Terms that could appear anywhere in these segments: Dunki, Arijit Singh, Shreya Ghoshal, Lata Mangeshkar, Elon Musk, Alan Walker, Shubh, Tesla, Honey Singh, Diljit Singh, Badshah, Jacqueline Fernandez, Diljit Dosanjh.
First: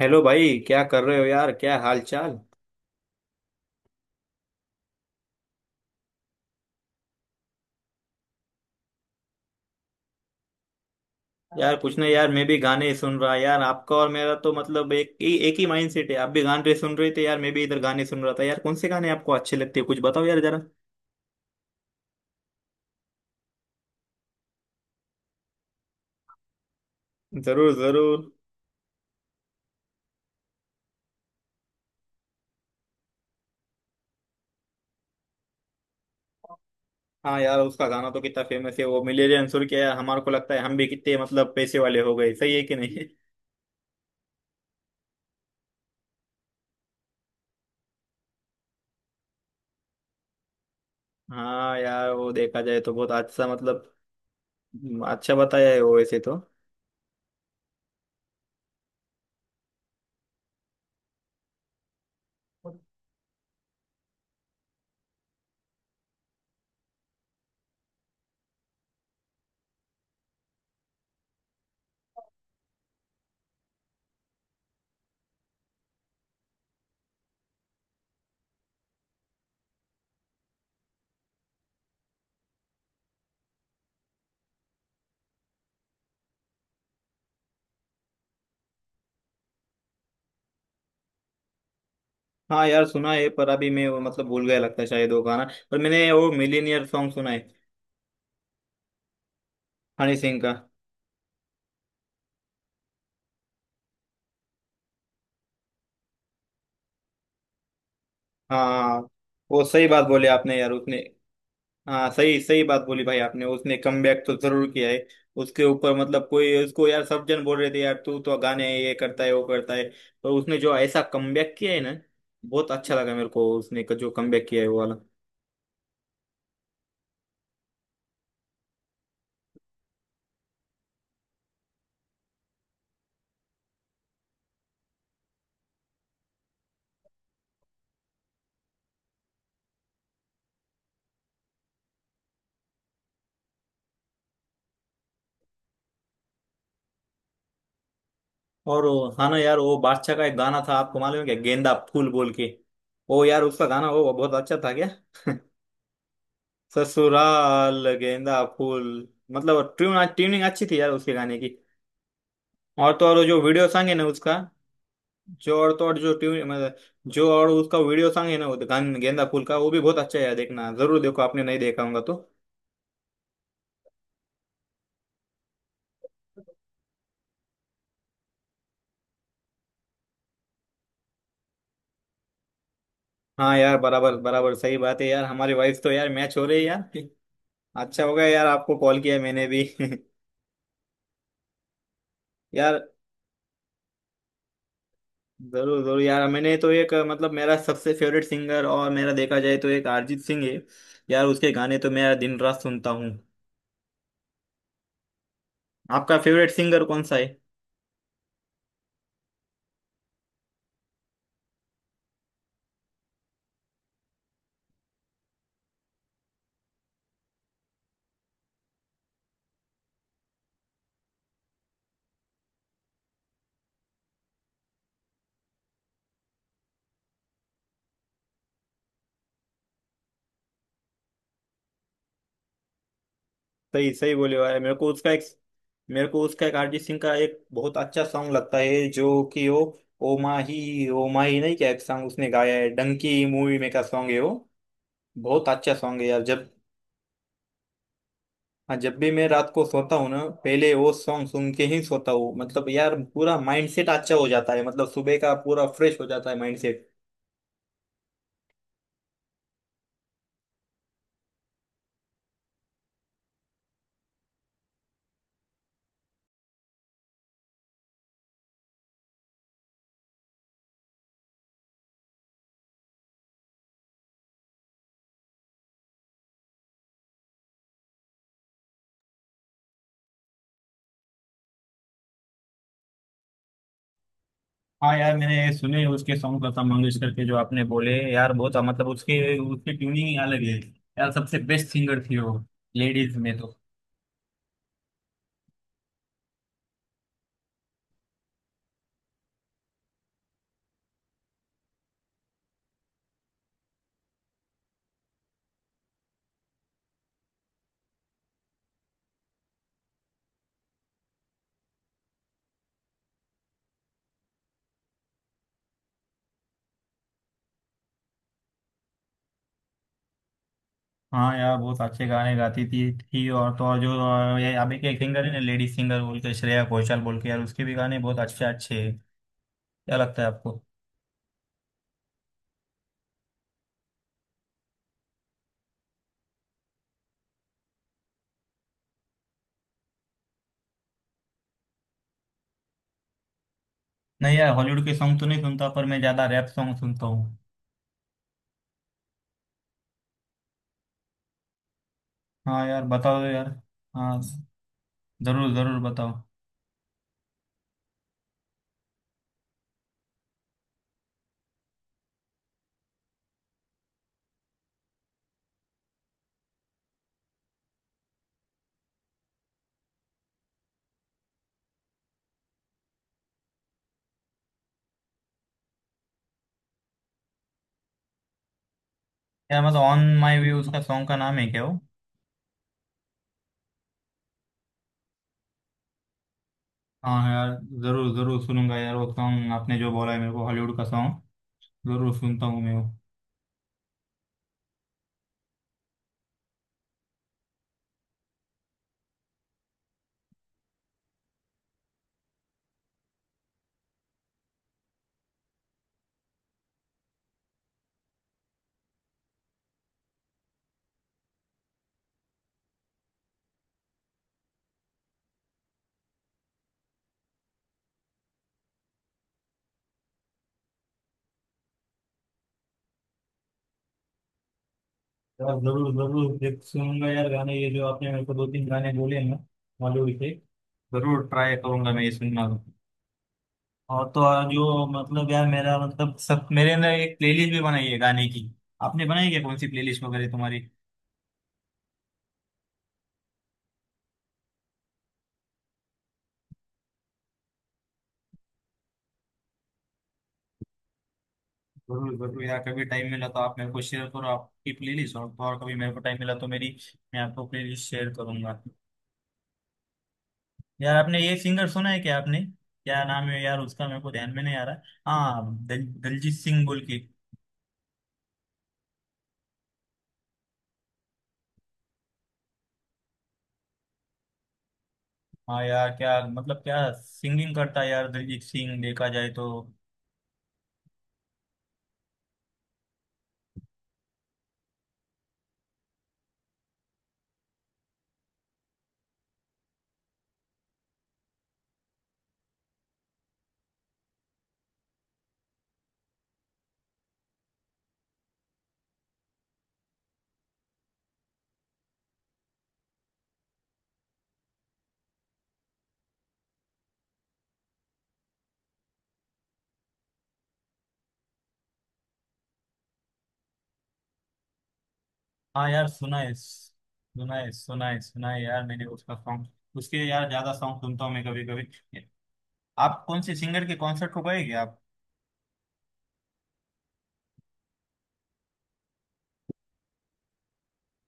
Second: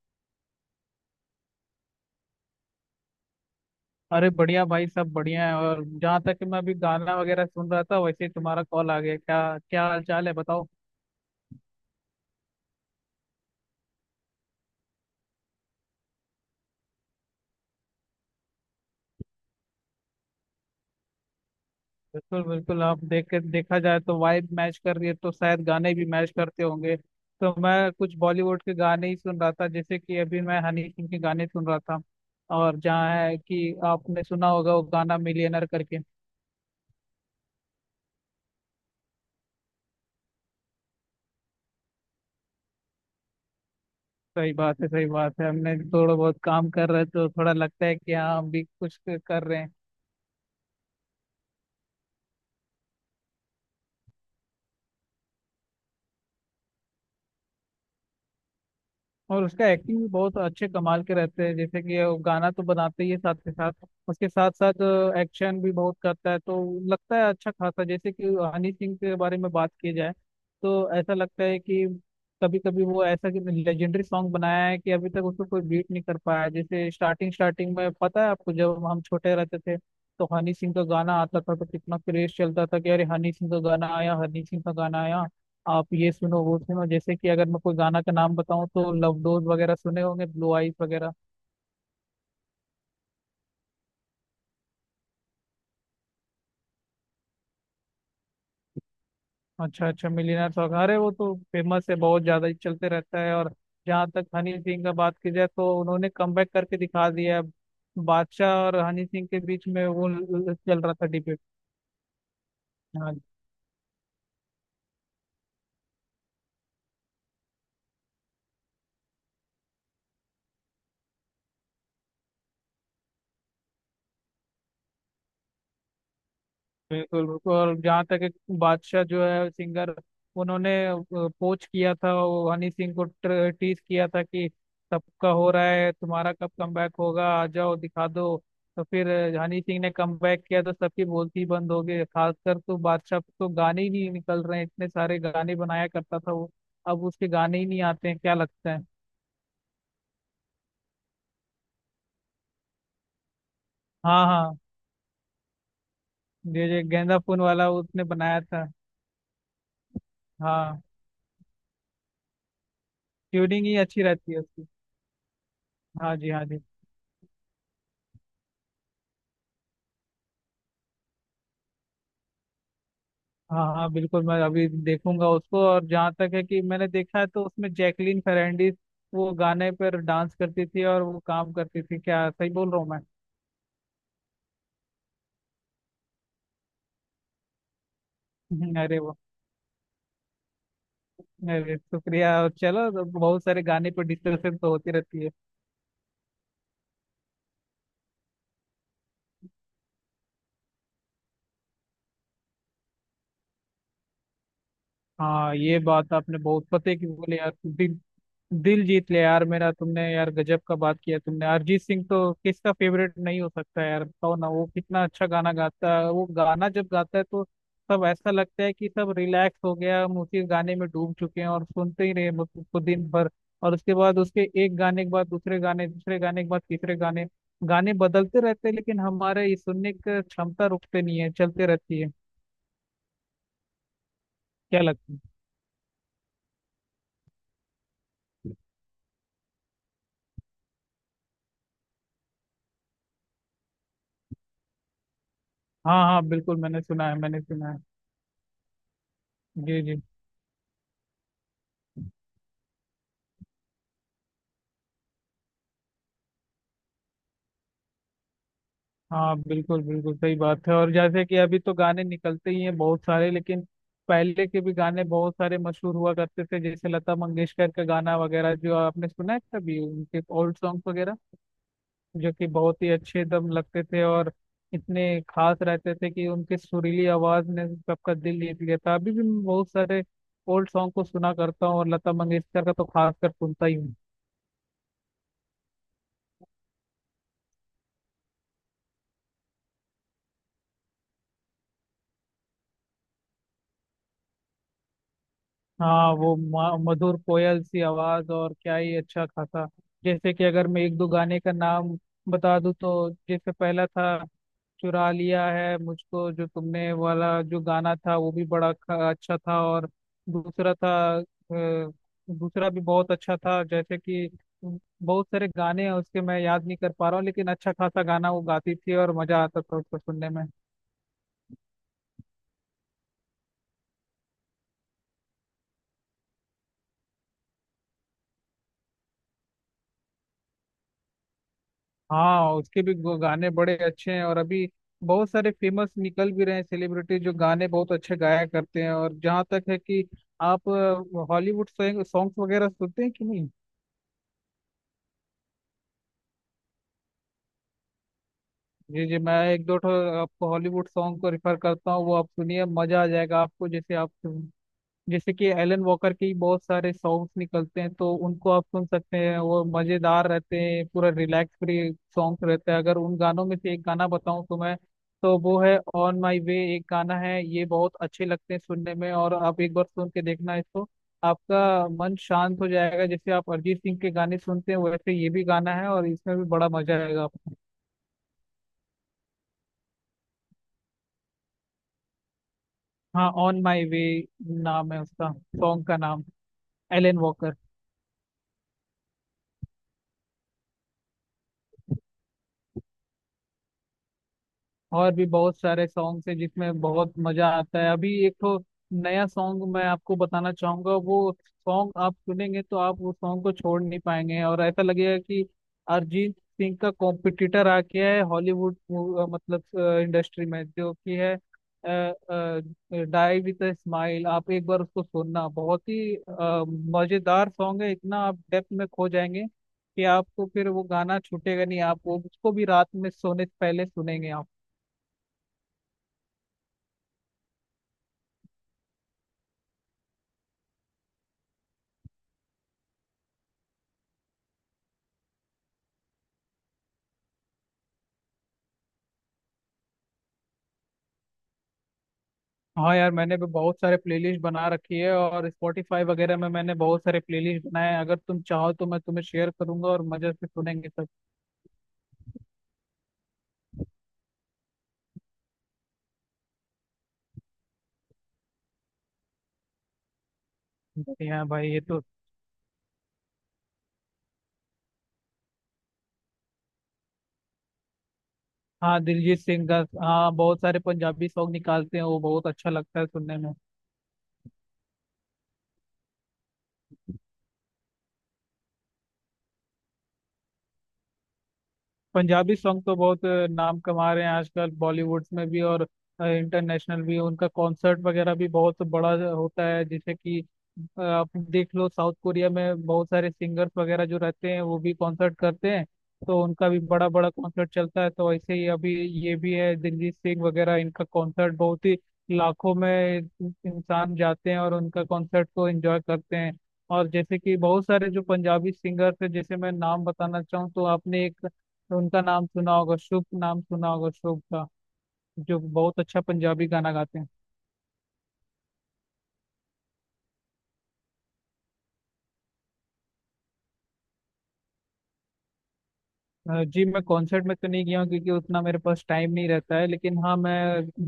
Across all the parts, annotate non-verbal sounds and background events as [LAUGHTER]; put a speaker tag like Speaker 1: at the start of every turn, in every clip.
Speaker 1: Hello भाई, क्या कर रहे हो यार? क्या हाल चाल?
Speaker 2: अरे बढ़िया भाई सब बढ़िया है और जहाँ तक कि मैं अभी गाना वगैरह सुन रहा था वैसे ही तुम्हारा कॉल आ गया क्या। क्या हाल चाल है बताओ।
Speaker 1: यार कुछ नहीं यार, मैं भी गाने ही सुन रहा। यार आपका और मेरा तो मतलब एक ही माइंड सेट है। आप भी गाने सुन रहे थे यार, मैं भी इधर गाने सुन रहा था। यार कौन से गाने आपको अच्छे लगते हैं, कुछ बताओ यार जरा।
Speaker 2: बिल्कुल बिल्कुल, आप देख के देखा जाए तो वाइब मैच कर रही है तो शायद गाने भी मैच करते होंगे। तो
Speaker 1: जरूर
Speaker 2: मैं कुछ
Speaker 1: जरूर।
Speaker 2: बॉलीवुड के गाने ही सुन रहा था, जैसे कि अभी मैं हनी सिंह के गाने सुन रहा था। और जहाँ है कि आपने सुना होगा वो गाना मिलियनर करके।
Speaker 1: हाँ यार, उसका गाना तो कितना फेमस है वो मिलेनियर अंसुर क्या। यार हमारे को लगता है हम भी कितने मतलब पैसे वाले हो गए। सही है कि नहीं? [LAUGHS]
Speaker 2: सही बात है, सही बात है, हमने थोड़ा बहुत काम कर रहे हैं तो थोड़ा लगता है कि हाँ हम भी कुछ कर रहे हैं।
Speaker 1: हाँ यार, वो देखा जाए तो बहुत अच्छा मतलब। अच्छा बताया है वो वैसे तो।
Speaker 2: और उसका एक्टिंग भी बहुत अच्छे कमाल के रहते हैं, जैसे कि वो गाना तो बनाते ही है साथ के साथ, उसके साथ साथ एक्शन भी बहुत करता है। तो लगता है अच्छा खासा, जैसे कि हनी सिंह के बारे में बात की जाए तो ऐसा लगता है कि कभी कभी वो ऐसा कि लेजेंडरी सॉन्ग बनाया है कि अभी तक उसको कोई बीट नहीं कर पाया है। जैसे स्टार्टिंग स्टार्टिंग में पता है आपको, जब हम छोटे रहते थे तो हनी सिंह का गाना आता था तो कितना क्रेज चलता था कि अरे हनी सिंह का गाना आया, हनी सिंह का गाना आया। आप ये सुनो वो सुनो, जैसे कि अगर मैं कोई गाना का नाम बताऊं तो लव डोज वगैरह सुने होंगे, ब्लू आइज वगैरह।
Speaker 1: हाँ यार सुना है, पर अभी मैं वो मतलब भूल गया लगता है शायद वो गाना। पर मैंने वो मिलीनियर सॉन्ग सुना है।
Speaker 2: अच्छा अच्छा,
Speaker 1: हनी सिंह
Speaker 2: मिलियनर
Speaker 1: का।
Speaker 2: सॉन्ग, अरे वो तो फेमस है, बहुत ज्यादा ही चलते रहता है। और जहाँ तक हनी सिंह का बात की जाए तो उन्होंने कमबैक करके दिखा दिया है। बादशाह और
Speaker 1: हाँ,
Speaker 2: हनी सिंह के
Speaker 1: वो
Speaker 2: बीच
Speaker 1: सही
Speaker 2: में
Speaker 1: बात
Speaker 2: वो
Speaker 1: बोले आपने यार
Speaker 2: चल रहा
Speaker 1: उसने।
Speaker 2: था डिबेट।
Speaker 1: हाँ, सही सही बात बोली भाई आपने, उसने कमबैक तो जरूर किया है। उसके ऊपर मतलब कोई उसको यार सब जन बोल रहे थे यार, तू तो गाने ये करता है वो करता है। पर उसने जो ऐसा कमबैक किया है ना, बहुत अच्छा लगा मेरे को उसने का जो कमबैक किया है वो वाला।
Speaker 2: बिल्कुल बिल्कुल, और जहाँ तक एक बादशाह जो है सिंगर, उन्होंने पोच किया था वो, हनी सिंह को टीज किया था कि सबका हो रहा है तुम्हारा कब कमबैक होगा, आ जाओ दिखा दो। तो फिर हनी सिंह ने कमबैक किया तो सबकी बोलती बंद हो गई, खासकर तो बादशाह पे तो गाने ही नहीं निकल रहे हैं, इतने सारे गाने बनाया करता था वो। अब उसके गाने ही नहीं आते हैं, क्या लगता है।
Speaker 1: हाँ ना यार, वो बादशाह का एक गाना था, आपको मालूम है क्या, गेंदा फूल बोल के। वो यार उसका गाना वो
Speaker 2: हाँ
Speaker 1: बहुत अच्छा
Speaker 2: हाँ,
Speaker 1: था क्या।
Speaker 2: ये
Speaker 1: [LAUGHS]
Speaker 2: जो गेंदा फूल वाला
Speaker 1: ससुराल
Speaker 2: उसने बनाया
Speaker 1: गेंदा
Speaker 2: था।
Speaker 1: फूल। मतलब ट्यूनिंग अच्छी थी
Speaker 2: हाँ,
Speaker 1: यार उसके गाने की। और तो और वो जो
Speaker 2: ट्यूनिंग
Speaker 1: वीडियो
Speaker 2: ही
Speaker 1: सॉन्ग है
Speaker 2: अच्छी
Speaker 1: ना
Speaker 2: रहती है
Speaker 1: उसका।
Speaker 2: उसकी।
Speaker 1: जो और तो और जो
Speaker 2: हाँ जी,
Speaker 1: ट्यून
Speaker 2: हाँ जी।
Speaker 1: मतलब। जो और उसका वीडियो सॉन्ग है ना, वो गान गेंदा फूल का, वो भी बहुत अच्छा है यार। देखना, जरूर देखो, आपने नहीं देखा होगा तो।
Speaker 2: हाँ हाँ बिल्कुल, मैं अभी देखूंगा उसको। और जहाँ तक है कि मैंने देखा है तो उसमें जैकलीन फर्नांडीज वो गाने पर डांस करती थी और वो काम करती थी क्या, सही बोल रहा हूँ
Speaker 1: हाँ यार, बराबर बराबर, सही बात है यार। हमारी वाइफ तो यार मैच हो रही है यार। अच्छा हो गया यार
Speaker 2: मैं।
Speaker 1: आपको
Speaker 2: [LAUGHS] अरे
Speaker 1: कॉल
Speaker 2: वो,
Speaker 1: किया मैंने भी।
Speaker 2: अरे शुक्रिया। और
Speaker 1: [LAUGHS] यार,
Speaker 2: चलो, तो बहुत सारे गाने पर डिस्कशन तो होती रहती है।
Speaker 1: जरूर जरूर यार। मैंने तो एक मतलब मेरा सबसे फेवरेट सिंगर और मेरा देखा जाए तो एक अरिजीत सिंह है। यार उसके गाने तो मैं दिन रात सुनता हूँ।
Speaker 2: हाँ ये बात
Speaker 1: आपका
Speaker 2: आपने
Speaker 1: फेवरेट
Speaker 2: बहुत
Speaker 1: सिंगर
Speaker 2: पते
Speaker 1: कौन
Speaker 2: की
Speaker 1: सा है?
Speaker 2: बोले यार। दिल जीत ले यार मेरा तुमने, यार गजब का बात किया तुमने। अरिजीत सिंह तो किसका फेवरेट नहीं हो सकता यार, बताओ ना, वो कितना अच्छा गाना गाता है। वो गाना जब गाता है तो सब ऐसा लगता है कि सब रिलैक्स हो गया, हम उसी गाने में डूब चुके हैं और सुनते ही रहे बस उसको दिन भर। और उसके बाद, उसके एक गाने के बाद दूसरे गाने, दूसरे गाने के बाद तीसरे गाने, गाने बदलते रहते हैं लेकिन हमारे ये सुनने की क्षमता रुकते नहीं है, चलते रहती है।
Speaker 1: सही सही बोले भाई। मेरे
Speaker 2: क्या
Speaker 1: को उसका
Speaker 2: लगता है।
Speaker 1: एक, मेरे को उसका एक अरिजीत सिंह का एक बहुत अच्छा सॉन्ग लगता है जो कि वो ओ माही नहीं क्या, एक सॉन्ग उसने गाया है डंकी मूवी में का सॉन्ग है वो। बहुत अच्छा
Speaker 2: हाँ
Speaker 1: सॉन्ग है
Speaker 2: हाँ
Speaker 1: यार। जब,
Speaker 2: बिल्कुल, मैंने सुना है, मैंने सुना है।
Speaker 1: हाँ, जब भी मैं रात को
Speaker 2: जी
Speaker 1: सोता
Speaker 2: जी।
Speaker 1: हूँ ना, पहले वो सॉन्ग सुन के ही सोता हूँ। मतलब यार पूरा माइंडसेट अच्छा हो जाता है, मतलब सुबह का पूरा फ्रेश हो जाता है माइंडसेट।
Speaker 2: हाँ बिल्कुल बिल्कुल सही बात है। और जैसे कि अभी तो गाने निकलते ही हैं बहुत सारे, लेकिन पहले के भी गाने बहुत सारे मशहूर हुआ करते थे, जैसे लता मंगेशकर का गाना वगैरह जो आपने सुना है कभी, उनके ओल्ड सॉन्ग वगैरह, जो कि बहुत ही अच्छे दम लगते थे और इतने खास रहते थे कि उनके सुरीली आवाज ने सबका दिल जीत लिया था। अभी भी मैं बहुत सारे ओल्ड सॉन्ग को सुना करता हूँ और लता मंगेशकर का तो खास कर सुनता ही हूँ।
Speaker 1: हाँ यार, मैंने सुने उसके सॉन्ग लता मंगेशकर के जो आपने बोले यार, बहुत मतलब उसके उसकी ट्यूनिंग ही अलग है। यार सबसे बेस्ट सिंगर थी वो, लेडीज में तो।
Speaker 2: हाँ वो मधुर कोयल सी आवाज, और क्या ही अच्छा खासा। जैसे कि अगर मैं एक दो गाने का नाम बता दूं तो जैसे पहला था चुरा लिया है मुझको जो तुमने वाला, जो गाना था वो भी बड़ा अच्छा था। और दूसरा था, अ, दूसरा भी बहुत अच्छा था। जैसे कि बहुत सारे गाने हैं उसके, मैं याद नहीं कर पा रहा हूँ, लेकिन अच्छा खासा गाना वो गाती थी और मजा आता था उसको सुनने में।
Speaker 1: हाँ यार, बहुत अच्छे गाने गाती थी थी। और तो और जो ये अभी के सिंगर है ना लेडीज सिंगर बोल के, श्रेया घोषाल बोल के, यार उसके भी गाने बहुत अच्छे अच्छे हैं। क्या लगता है आपको?
Speaker 2: हाँ, उसके भी गाने बड़े अच्छे हैं। और अभी बहुत सारे फेमस निकल भी रहे हैं सेलिब्रिटी, जो गाने बहुत अच्छे गाया करते हैं। और जहाँ तक है कि आप हॉलीवुड सॉन्ग वगैरह सुनते हैं कि नहीं।
Speaker 1: नहीं यार, हॉलीवुड के सॉन्ग तो नहीं सुनता, पर मैं ज्यादा रैप सॉन्ग सुनता हूँ।
Speaker 2: जी जी, मैं एक दो ठो आपको हॉलीवुड सॉन्ग को रेफर करता हूँ, वो आप सुनिए,
Speaker 1: हाँ यार
Speaker 2: मजा आ
Speaker 1: बताओ
Speaker 2: जाएगा
Speaker 1: यार।
Speaker 2: आपको। जैसे आप,
Speaker 1: हाँ,
Speaker 2: जैसे कि
Speaker 1: जरूर जरूर
Speaker 2: एलन
Speaker 1: बताओ।
Speaker 2: वॉकर के ही बहुत सारे सॉन्ग्स निकलते हैं, तो उनको आप सुन सकते हैं। वो मजेदार रहते हैं, पूरा रिलैक्स फ्री सॉन्ग्स रहते हैं। अगर उन गानों में से एक गाना बताऊं तो मैं, तो वो है ऑन माई वे, एक गाना है, ये बहुत अच्छे लगते हैं सुनने में, और आप एक बार सुन के देखना इसको। आपका मन शांत हो जाएगा, जैसे आप अरिजीत सिंह के गाने सुनते हैं वैसे ये भी गाना है, और इसमें भी बड़ा मजा आएगा आपको।
Speaker 1: यार मतलब ऑन माई व्यू उसका सॉन्ग का नाम है क्या वो?
Speaker 2: हाँ, ऑन माई वे नाम है उसका, सॉन्ग का नाम, एलन
Speaker 1: हाँ यार,
Speaker 2: वॉकर।
Speaker 1: जरूर जरूर सुनूंगा यार वो सॉन्ग आपने जो बोला है मेरे को हॉलीवुड का सॉन्ग। जरूर सुनता हूँ मैं वो।
Speaker 2: और भी बहुत सारे सॉन्ग्स हैं जिसमें बहुत मजा आता है। अभी एक तो नया सॉन्ग मैं आपको बताना चाहूंगा, वो सॉन्ग आप सुनेंगे तो आप वो सॉन्ग को छोड़ नहीं पाएंगे, और ऐसा लगेगा कि अरिजीत सिंह का कॉम्पिटिटर आ गया है हॉलीवुड मतलब इंडस्ट्री में, जो कि है डाई विद अ स्माइल। आप एक बार उसको सुनना, बहुत ही मजेदार सॉन्ग है, इतना आप डेप्थ में खो जाएंगे कि आपको फिर वो गाना छूटेगा नहीं, आप वो उसको भी रात में सोने से पहले सुनेंगे आप।
Speaker 1: यार जरूर जरूर देख सुनूंगा यार गाने, ये जो आपने मेरे को दो तीन गाने बोले हैं ना बॉलीवुड के, जरूर ट्राई करूंगा मैं ये सुनना। और तो और जो मतलब यार, मेरा मतलब सब मेरे अंदर एक प्लेलिस्ट भी बनाई है गाने की। आपने बनाई क्या, कौन सी प्लेलिस्ट वगैरह तुम्हारी?
Speaker 2: हाँ यार, मैंने भी बहुत सारे प्लेलिस्ट बना रखी है, और स्पॉटिफाई वगैरह में मैंने बहुत सारे प्लेलिस्ट बनाए हैं। अगर तुम चाहो तो मैं तुम्हें शेयर करूंगा और मजे से सुनेंगे सब।
Speaker 1: जरूर जरूर यार, कभी टाइम मिला तो आप मेरे को शेयर करो आपकी प्लेलिस्ट, और तो और कभी मेरे को टाइम मिला तो मेरी, मैं आपको प्लेलिस्ट शेयर करूंगा। यार आपने ये
Speaker 2: हाँ
Speaker 1: सिंगर
Speaker 2: भाई ये
Speaker 1: सुना है
Speaker 2: तो,
Speaker 1: क्या आपने? क्या नाम है यार उसका, मेरे को ध्यान में नहीं आ रहा। हाँ, दलजीत सिंह बोल के।
Speaker 2: हाँ, दिलजीत सिंह का, हाँ बहुत सारे पंजाबी सॉन्ग निकालते हैं वो, बहुत अच्छा लगता है सुनने में।
Speaker 1: हाँ यार, क्या मतलब क्या सिंगिंग करता है यार दिलजीत सिंह देखा जाए तो।
Speaker 2: पंजाबी सॉन्ग तो बहुत नाम कमा रहे हैं आजकल बॉलीवुड में भी, और इंटरनेशनल भी उनका कॉन्सर्ट वगैरह भी बहुत बड़ा होता है। जैसे कि आप देख लो, साउथ कोरिया में बहुत सारे सिंगर्स वगैरह जो रहते हैं वो भी कॉन्सर्ट करते हैं, तो उनका भी बड़ा बड़ा कॉन्सर्ट चलता है। तो ऐसे ही अभी ये भी है दिलजीत सिंह वगैरह, इनका कॉन्सर्ट बहुत ही लाखों में इंसान जाते हैं और उनका कॉन्सर्ट को एंजॉय करते हैं। और जैसे कि बहुत सारे जो पंजाबी सिंगर्स हैं, जैसे मैं नाम बताना चाहूँ तो आपने एक तो उनका नाम सुना होगा, शुभ नाम सुना होगा, शुभ का, जो
Speaker 1: हाँ यार,
Speaker 2: बहुत
Speaker 1: सुना
Speaker 2: अच्छा
Speaker 1: है
Speaker 2: पंजाबी गाना गाते हैं।
Speaker 1: सुना है सुना है सुना है यार, मैंने उसका सॉन्ग, उसके यार ज्यादा सॉन्ग सुनता हूँ मैं कभी कभी। आप कौन से सिंगर के कॉन्सर्ट को गए क्या आप?
Speaker 2: जी, मैं कॉन्सर्ट में तो नहीं गया हूँ, क्योंकि उतना मेरे पास टाइम नहीं रहता है, लेकिन हाँ मैं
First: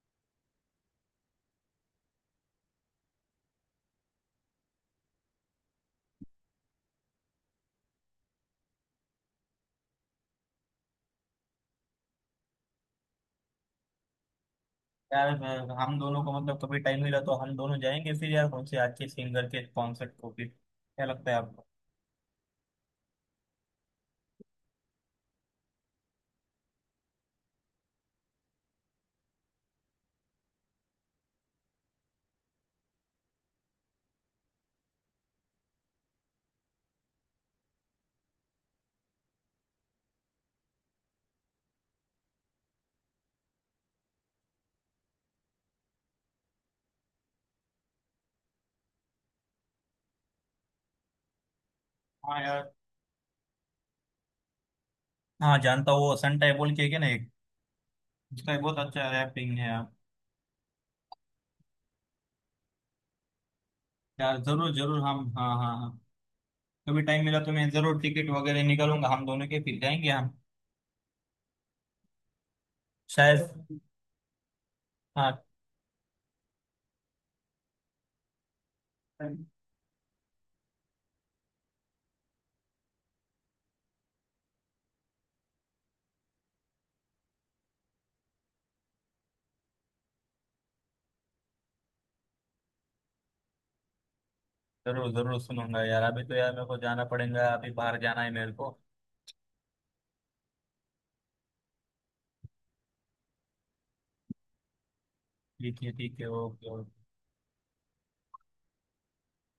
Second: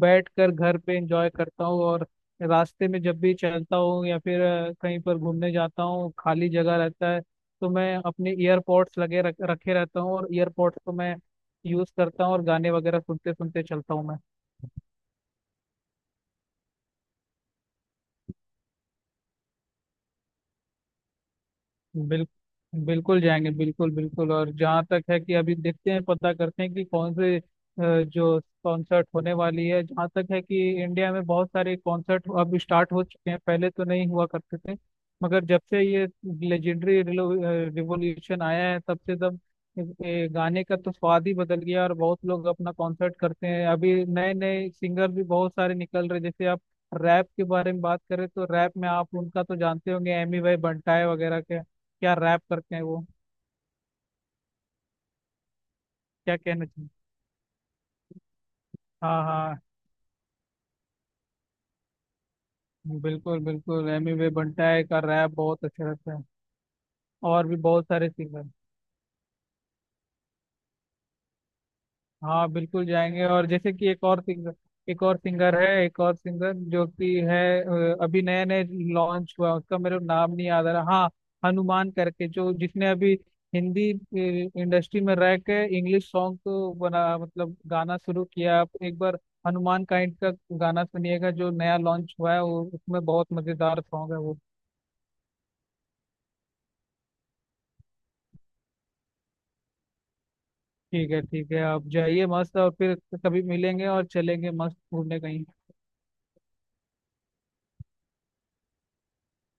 Speaker 2: बैठ कर घर पे एंजॉय करता हूँ। और रास्ते में जब भी चलता हूँ या फिर कहीं पर घूमने जाता हूँ, खाली जगह रहता है तो मैं अपने ईयरपॉड्स लगे रखे रहता हूँ, और ईयरपॉड्स को मैं यूज करता हूँ और गाने वगैरह सुनते सुनते चलता हूँ मैं।
Speaker 1: यार हम दोनों को मतलब कभी टाइम मिला तो हम दोनों जाएंगे फिर यार, कौन से अच्छे सिंगर के कॉन्सर्ट को फिर, क्या लगता है आपको?
Speaker 2: बिल, बिल्कुल जाएंगे, बिल्कुल बिल्कुल। और जहाँ तक है कि अभी देखते हैं, पता करते हैं कि कौन से जो कॉन्सर्ट होने वाली है। जहाँ तक है कि इंडिया में बहुत सारे कॉन्सर्ट अब स्टार्ट हो चुके हैं, पहले तो नहीं हुआ करते थे, मगर जब से ये लेजेंडरी रिवोल्यूशन आया है, तब से तब ये गाने का तो स्वाद ही बदल गया, और बहुत लोग अपना कॉन्सर्ट करते हैं। अभी नए नए सिंगर भी बहुत सारे निकल रहे हैं। जैसे आप रैप के बारे में बात करें तो रैप में आप उनका तो जानते होंगे, एमी भाई बंटाए वगैरह के, क्या
Speaker 1: हाँ
Speaker 2: रैप
Speaker 1: यार।
Speaker 2: करते हैं वो।
Speaker 1: हाँ जानता हूँ वो
Speaker 2: क्या
Speaker 1: सन टाइप
Speaker 2: कहना
Speaker 1: बोल के है
Speaker 2: चाहिए।
Speaker 1: क्या ना एक। उसका बहुत अच्छा
Speaker 2: हाँ
Speaker 1: रैपिंग
Speaker 2: हाँ,
Speaker 1: है यार।
Speaker 2: बिल्कुल बिल्कुल, एमी वे
Speaker 1: यार जरूर
Speaker 2: बंटाए का
Speaker 1: जरूर हम,
Speaker 2: रैप
Speaker 1: हाँ
Speaker 2: बहुत
Speaker 1: हाँ
Speaker 2: अच्छा
Speaker 1: हाँ,
Speaker 2: रहता है।
Speaker 1: कभी टाइम मिला
Speaker 2: और
Speaker 1: तो
Speaker 2: भी
Speaker 1: मैं
Speaker 2: बहुत
Speaker 1: जरूर
Speaker 2: सारे
Speaker 1: टिकट
Speaker 2: सिंगर,
Speaker 1: वगैरह निकालूंगा हम दोनों के, फिर जाएंगे हम।
Speaker 2: हाँ बिल्कुल जाएंगे। और
Speaker 1: शायद।
Speaker 2: जैसे कि
Speaker 1: हाँ
Speaker 2: एक और सिंगर जो कि है, अभी नए नए लॉन्च हुआ, उसका मेरे को नाम नहीं याद आ रहा, हाँ, हनुमान करके, जो जिसने अभी हिंदी इंडस्ट्री में रह के इंग्लिश सॉन्ग को बना मतलब गाना शुरू किया। आप एक बार हनुमान काइंड का गाना सुनिएगा, जो नया लॉन्च हुआ है वो, उसमें बहुत मजेदार सॉन्ग है वो।
Speaker 1: जरूर जरूर सुनूंगा यार। अभी तो यार मेरे को जाना पड़ेगा, अभी बाहर जाना है मेरे को।
Speaker 2: ठीक है ठीक है, आप जाइए मस्त, और फिर कभी मिलेंगे और चलेंगे मस्त घूमने कहीं।
Speaker 1: ठीक है ठीक है, ओके ओके।